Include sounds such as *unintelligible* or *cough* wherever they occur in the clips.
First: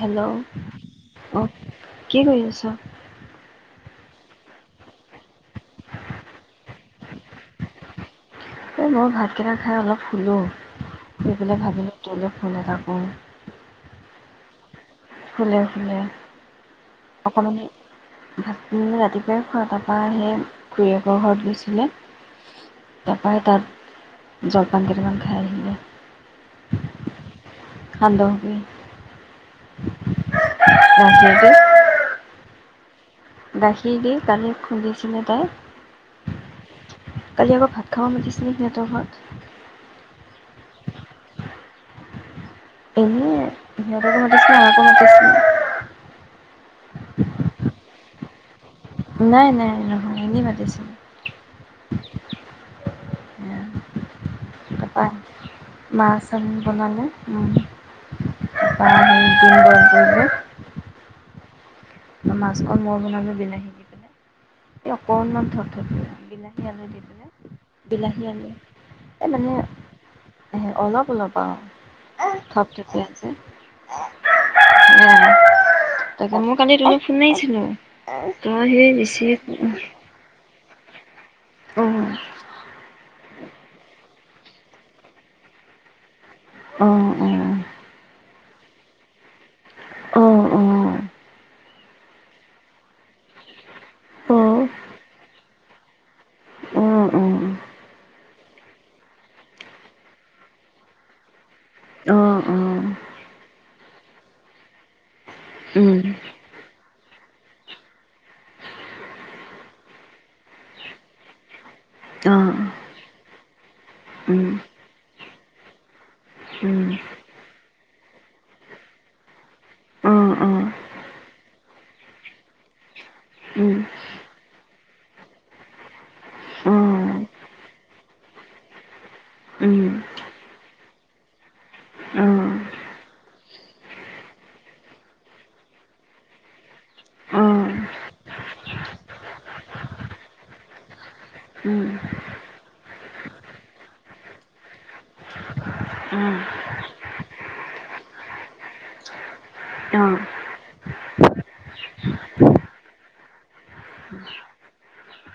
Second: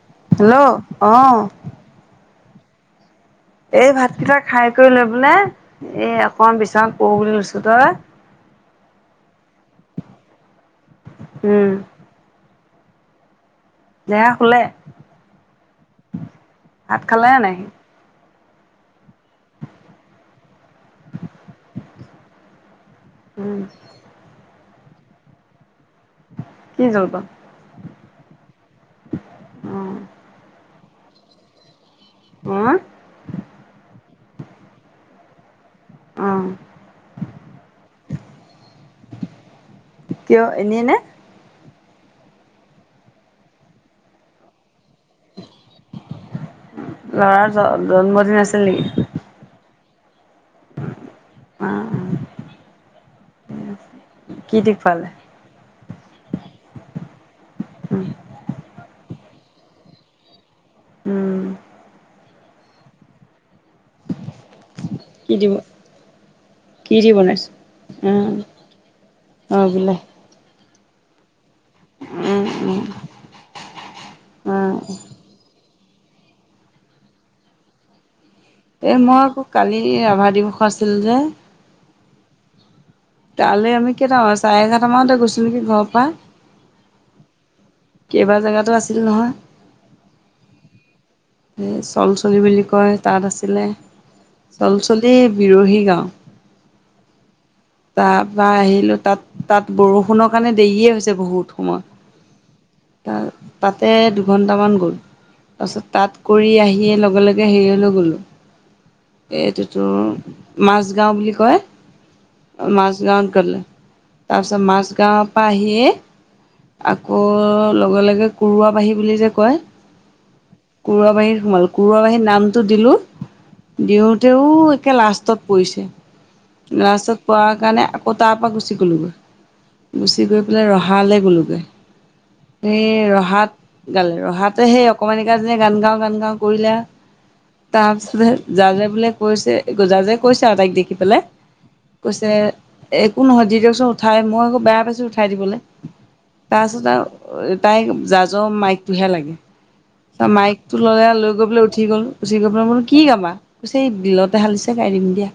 Hello অ কি কৰি আছ ছ এই ভাতকেইটা খাই কৰি লৈ পেলাই এই অকমান বিচনাত পৰো বুলি লৈছো তই কা এই মই ভাতকেইটা খাই অলপ শুলোঁ এইবিলাক উম ভাবিলে তোলে ফোন এটা কৰোঁ। জেয়া শুলে ফুলে ফুলে ভাত খালে নাই অকমানি ভাত ৰাতিপুৱাই খোৱা তাপা হে খুৰীয়েকৰ ঘৰত গৈছিলে তাপা সি সেই উম তাত জল জলপান কেইটামান খাই আহিলে কি জলপান খালো অ নহকে *unintelligible* অ গাখীৰ দি কানি খুন্দিছিনে তাই অ কালি আকৌ ভাত খাব মাতিছিলে সিহঁতৰ ঘৰত কিয় এনেই নে এনে *unintelligible* ল'ৰাৰ জ জন্মদিন আছিল নেকি নাই নাই নহয় এনেই মাতিছিল অ অ কি দি তাপা খোৱালে মাছ চাউ বনালে, উম উম *unintelligible* উম মাছখন মই বনালো বিলাহী দি পিনে এই কি অকণমান দি থপ বিলাহী আলি কি দি পনে বনাইছে বিলাহী উম আলি এই মানে অ বোলে *unintelligible* অলপ অলপ অ উম ঠপ উম ঠপিয়া জে, অ অ *unintelligible* কালি তুমি ফুনে *unintelligible* এ মই আকৌ কালি ৰাভা দিৱস আছিল যে অঁ কালি আমি কেইটামান চাৰে এঘাৰটামানতে গৈছো নেকি ঘৰৰ পৰা। অ অ। কেবা জেগাতো আছিল নহয়। অ অ। এই চলচলি বুলি কয় তাত আছিলে, অঁ চলচলি বিৰহী গাঁও। অঁ অঁ অঁ অঁ তাৰপা আহিলোঁ তাত তাত বৰষুণৰ কাৰণে দেৰিয়ে হৈছে বহুত সময় ।তাত তাতে দুঘণ্টামান গ'ল। তাৰপিছত তাত কৰি আহিয়ে লগে লগে হেৰিয়লৈ গ'লোঁ ।এইটোতো মাজগাঁও বুলি কয়, মাজগাঁৱত গ'লে, তাৰপিছত মাজগাঁৱৰ পৰা আহিয়েই আকৌ লগে লগে কৰুৱাবাহী বুলি যে কয় অঁ অঁ কুৰুৱা বাহীত সোমালোঁ ।কুৰুৱা বাঁহীত নামটো দিলোঁ, অঁ দিওঁতেও একে লাষ্টত পৰিছে ।লাষ্টত পৰা কাৰণে আকৌ তাৰ পৰা গুচি গ'লোঁগৈ, গুচি গৈ পেলাই ৰহালৈ গ'লোঁগৈ। সেই ৰহাত গালে ৰহাতে সেই অকণমান নীয়ে গান গাও গান গাও কৰিলে, তাৰপিছতে জাজে বোলে কৈছে জাজে কৈছে আৰু তাইক দেখি পেলাই উম। কৈছে একো নহয় দি দিয়কচোন উঠাই, মই আকৌ বেয়া পাইছো উঠাই দিবলে। তাৰপাছত আৰু তাইক জাজৰ মাইকটোহে লাগে ত মাইকটো ল'লে লৈ গৈ পেলাই উঠি গল, উঠি গৈ পেলে বলো কি গাবা? কৈছে বিলতে হালিছে গাই দিম দিয়া।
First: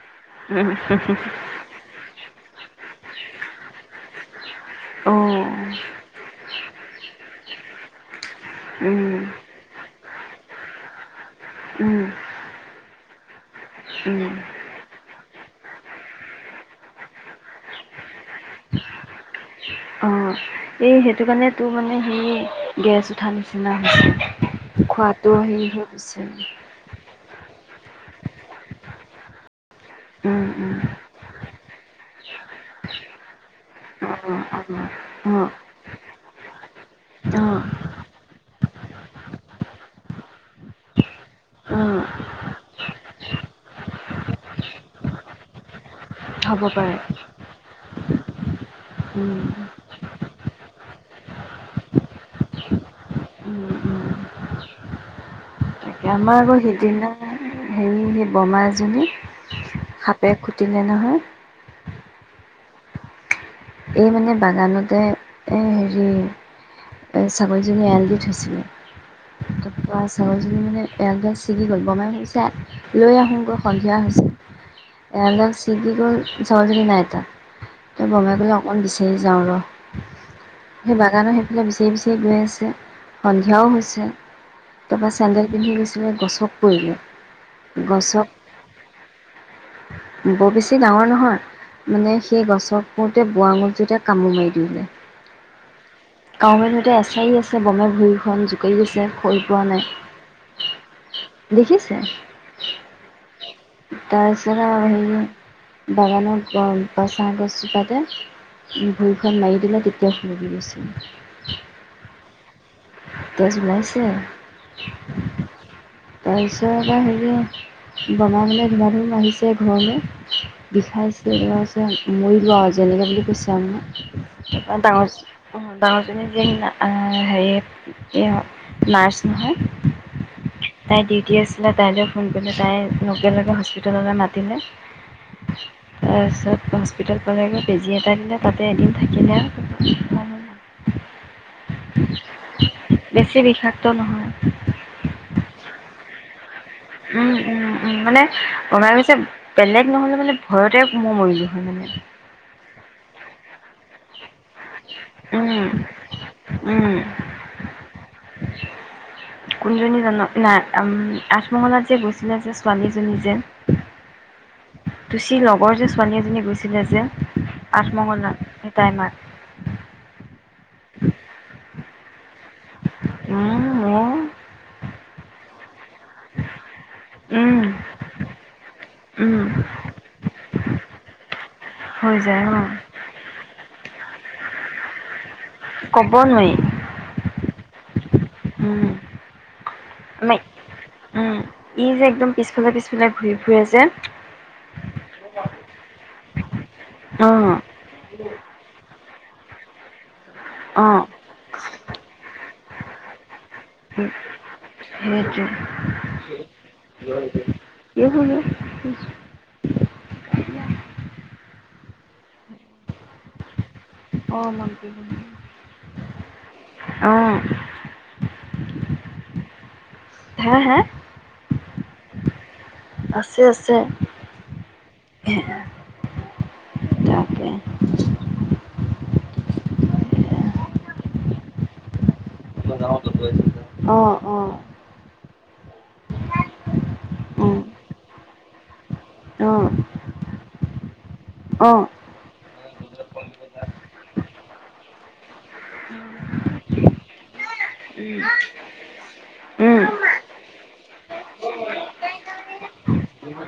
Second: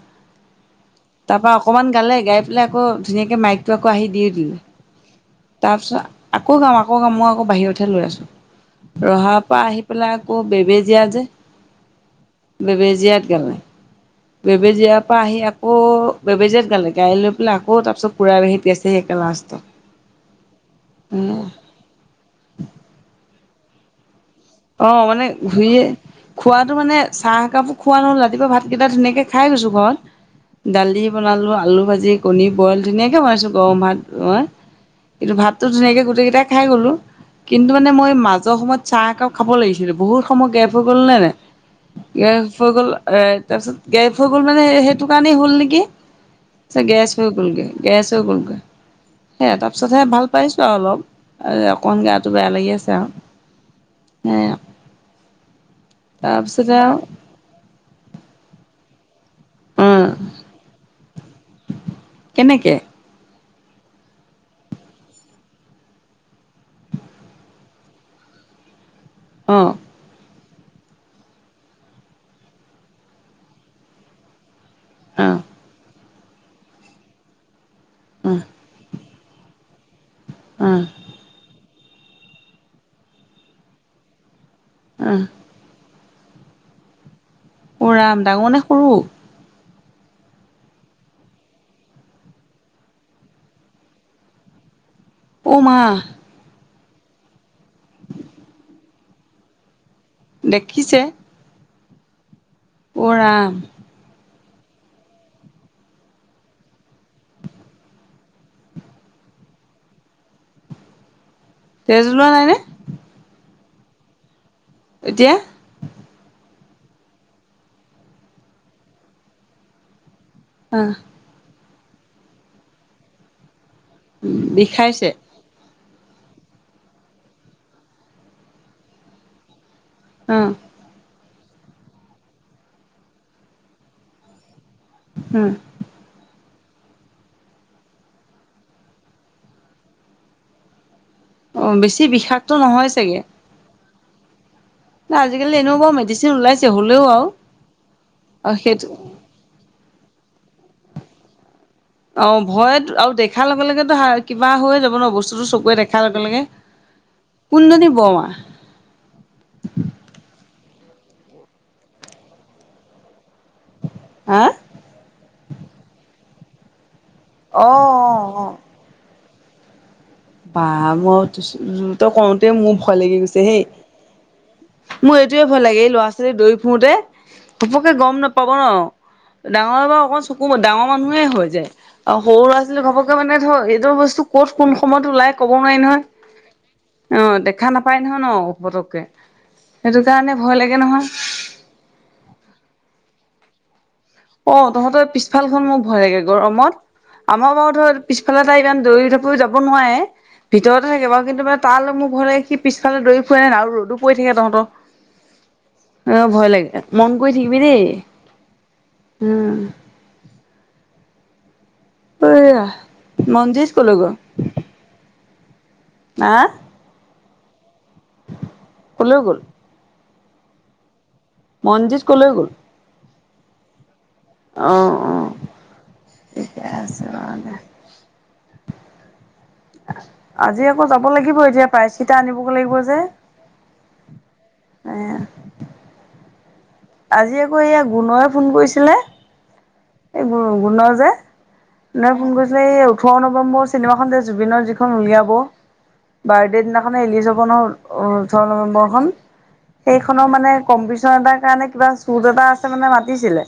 তাৰ পৰা অকমান গালে গাই পেলাই আকৌ ধুনীয়াকৈ মাইকটো আকৌ আহি দিয়ে দিলে। অ' তাৰপিছত আকৌ গাম আকৌ গাম মই আকৌ বাহিৰতহে লৈ আছোঁ। ৰহা উম, পা আহি পেলাই আকৌ বেবেজীয়া যে উম, বেবেজীয়াত গালে। উম, বেবেজীয়াৰ পৰা আহি আকৌ বেবেজীয়াত গালে গাড়ী লৈ পেলাই আকৌ তাৰপিছত পুৰাবাহি পাইছে সেই লাষ্টত। অ' এই সেইটো কাৰণে তোৰ মানে সে গেছ উঠা নি চিনা হৈছে। অ মানে খোৱাটো হেৰি ঘূৰিয়ে হৈ গৈছে। খোৱাটো মানে চাহ একাপ খোৱা নহল ৰাতিপুৱা ভাতকেইটা ধুনিয়াকে খাই গৈছোঁ উম ঘৰত। উম দালি বনালো আলু ভাজি, কণী বইল, ধুনীয়াকে বনাইছো গৰম ভাত অঁ মই কিন্তু অঁ ধুনীয়াকে গোটেই কেইটাই খাই গলো। কিন্তু মানে মই মাজৰ সময়ত চাহ একাপ খাব লাগিছিল বহুত সময় গেপ হৈ গ'ল নে নাই? অঁ গেপ হৈ গ'ল এ তাৰপিছত গেপ হৈ গ'ল মানে সেইটো কাৰণেই হল নেকি। হ'ব চ পাৰে গেছ হৈ গ'ল গে । গেছ হৈ গলগে। উম সেয়া তাৰপিছতহে ভাল পাইছো আৰু অলপ। অকমান গাটো বেয়া লাগি আছে আৰু। উম উম সেয়া। আমাৰ আকৌ তাৰপিছতে আৰু সিদিনা হেৰি সেই বমা এজনী উম সাপে খুটিলে নহয়। কেনেকে? এই মানে বাগানতে হেৰি, ছাগলীজনী এৰাল দি থৈছিলে। অ তাপৰা ছাগলী মানে এৰাল ডাল ছিগি গ'ল বমাই ভাবিছে লৈ আহোগৈ সন্ধিয়া হৈছে। অ এৰাল ডাল চিগি গ'ল সৰোজিনী নাইতা তই অ বগাই পলাও অকণ বিছাৰি যাওঁ ৰ অ সেই বাগানৰ সেইফালে বিচা- বিচাৰি বিচাৰি গৈ আছে সন্ধিয়াও হৈছে তাৰ অ পৰা চেন্দেল পিন্ধি গৈছে গছক পৰিলে উৰাম গছত ডাঙৰ নে সৰু বৰ বেছি ডাঙৰ নহয় মানে সেই গছত পৰোতে বোৱাআঙল টোতে কামো মাৰি দিলে উ মা গোতে এছাৰি আছে বনে ভূৰিখন জোকাৰি আছে হৈৰি পোৱা নাই দেখিছে দেখিছে উ ৰাম তাৰপিছত আৰু হেৰি বাগানৰ বাচাঁ গছজোপাতে ভূইখনৰত মাৰি দিলে তেতিয়া পৰি গৈছিল তেজু উলোৱা নাই নে তেজ ওলাইছে এতিয়া তাৰপিছত এবাৰ হেৰি বমা বোলে ধুমা ধুম আহিছে ঘৰলে আহ বিষাইছে যে মৰি লো ৱাও যেনেকে বুলি কৈছে আও মানে অ তাৰপা বিষাইছে ডাঙৰ ডাঙৰ জনি জীয়েক না হেৰি এইয়া নাৰ্ছ নহয় অ পাতি আছিলে তাইলৈ ফোন কৰিলে তাই লগে লগে হস্পিটেললৈ মাতিলে তাৰপছত হস্পিতেল পালেগৈ বেজি এটা দিলে তাতে এদিন থাকিলে আৰু অ বেছি বিষাক্ত নহয় বেছি বিষাই- ডক্ত নহয় ত আজি কালি এনেকোৱা মেডিচিন ওলাইছে হ'লেও আৰু উম উম উম মানে, আৰু সেইটো বমাই কৈছে বেলেগ। নহ'লে মানে ভয়তে, মই মৰিলোঁ। হয় মানে। অ ভয়ত আৰু দেখাৰ লগে লগেতো কিবা হৈয় যাব ন বস্তুটো উম চকুে দেখাৰ লগে লগে, উম কোনজনী বৰমা। কোনজনী জান নাই। আঠমঙলাত যে গৈছিলে যে, ছোৱালীজনী যে। হা! তুচিৰ লগৰ যে ছোৱালী এজনী গৈছিলে যে। অ আঠ অ অ মঙলাত, এ, তাই মাক। বা মইয়ো তো *unintelligible* তই কওঁতে মোৰ ক'ল লাগি গৈছে হেই! উম মোৰ মোৰ এইটোয়ে ভয় লাগে! এই ল'ৰা ছোৱালী দৌৰি ফুৰোঁতে, উম ঘপককে গম নাপাব ন'। উম ডাঙৰ বাও অকণ চকু ডাঙৰ মানুহে হৈ যায়। অ'! হৈ সৰু যায় ল'ৰা ছোৱালীৰ ঘপককে মানে এইটো বস্তু ক'ত কোন অসময়ত ওলায়? ক'ব নোৱাৰি নহয়, ক'ব নোৱাৰি অ'! দেখা নাপা হয় ন' উম পতককে। সেইটো কাৰণে, আমাৰ ভয় লাগে নহয়। উম, ই যে, একদম পিছফালে, পিছফালে ঘূৰি ফুৰে যে। অ'! তহঁতৰ পিছ ফালখন মোক ভয় লাগে গৰমত । আমাৰ অ'। বাৰু ধৰ পিছফালে তাই ইমান দৌৰি ধপৰি যাব নোৱাৰে। ভিতৰতে অ', থাকে বাৰু। কিন্তু মানে, তালে মোৰ ভয় লাগে! সি পিছফালে দৌৰি ফুৰে নাই আৰু ৰ'দো পৰি থাকে তহঁতৰ। সেইটো এ, ভয় লাগে! মন কৰি থাকিবি দেই। কি হল উম! সেইয়া মঞ্জিত। অ'! মঞ্জিত হা অ'! ক'লেও গ'ল? হে! হে! মঞ্জিত কলৈ গ'ল? আছে, আছে। অ অ ঠিকে আছে বাৰু তাকে, দে আজি যাব লাগিব এতিয়া। পাইচিটা আনিবগে লাগিব যে। অ', অ', এ! আজি আকৌ, উম, এইয়া গুণয়ে ফোন কৰিছিলে! অ'! অ'! গুণৰ যে, অ', উম, কোনেঢ ফোন কৰি ওঠৰ নৱেম্বৰ চিনোখন যে জুবিনৰ যিখন উলিয়াব। বাৰ্থডে দিনাখনে ৰীলিজ হব নহয়। অ'! ওঠৰ নৱেম্বৰ খন। উম, অ', উম, সেইখনৰ মানে, কম্পিটিচন এটাৰ কাৰণে কিবা চুট এটা আছে মানে, মাতিছিলে!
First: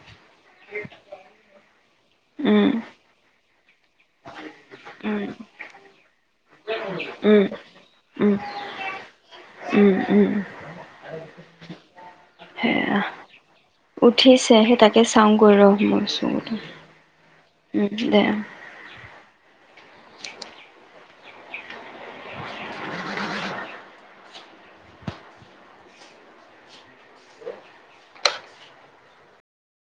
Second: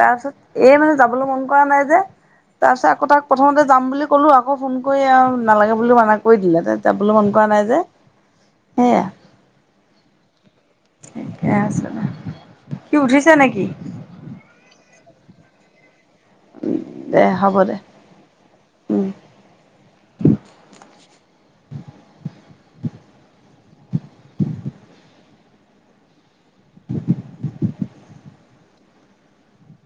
তাৰপিছত, এই মানে, যাবলৈ মন কৰা নাই যে। উম, তাৰপিছত, আকৌ তাক প্ৰথমতে যাম বুলি ক'লো। আকৌ, ফোন কৰি উম, আৰু নালাগে বুলিও মানা কৰি দিলে। যাবলৈ মন উম, উম, কৰা নাই যে! সেয়া, উম, আছে সেয়া। সি উঠিছে নেকি? উঠিছে, সেই তাকে চাওঁগৈ ৰহ, মোৰ দে হ'ব উম, দে। উম *unintelligible* *unintelligible*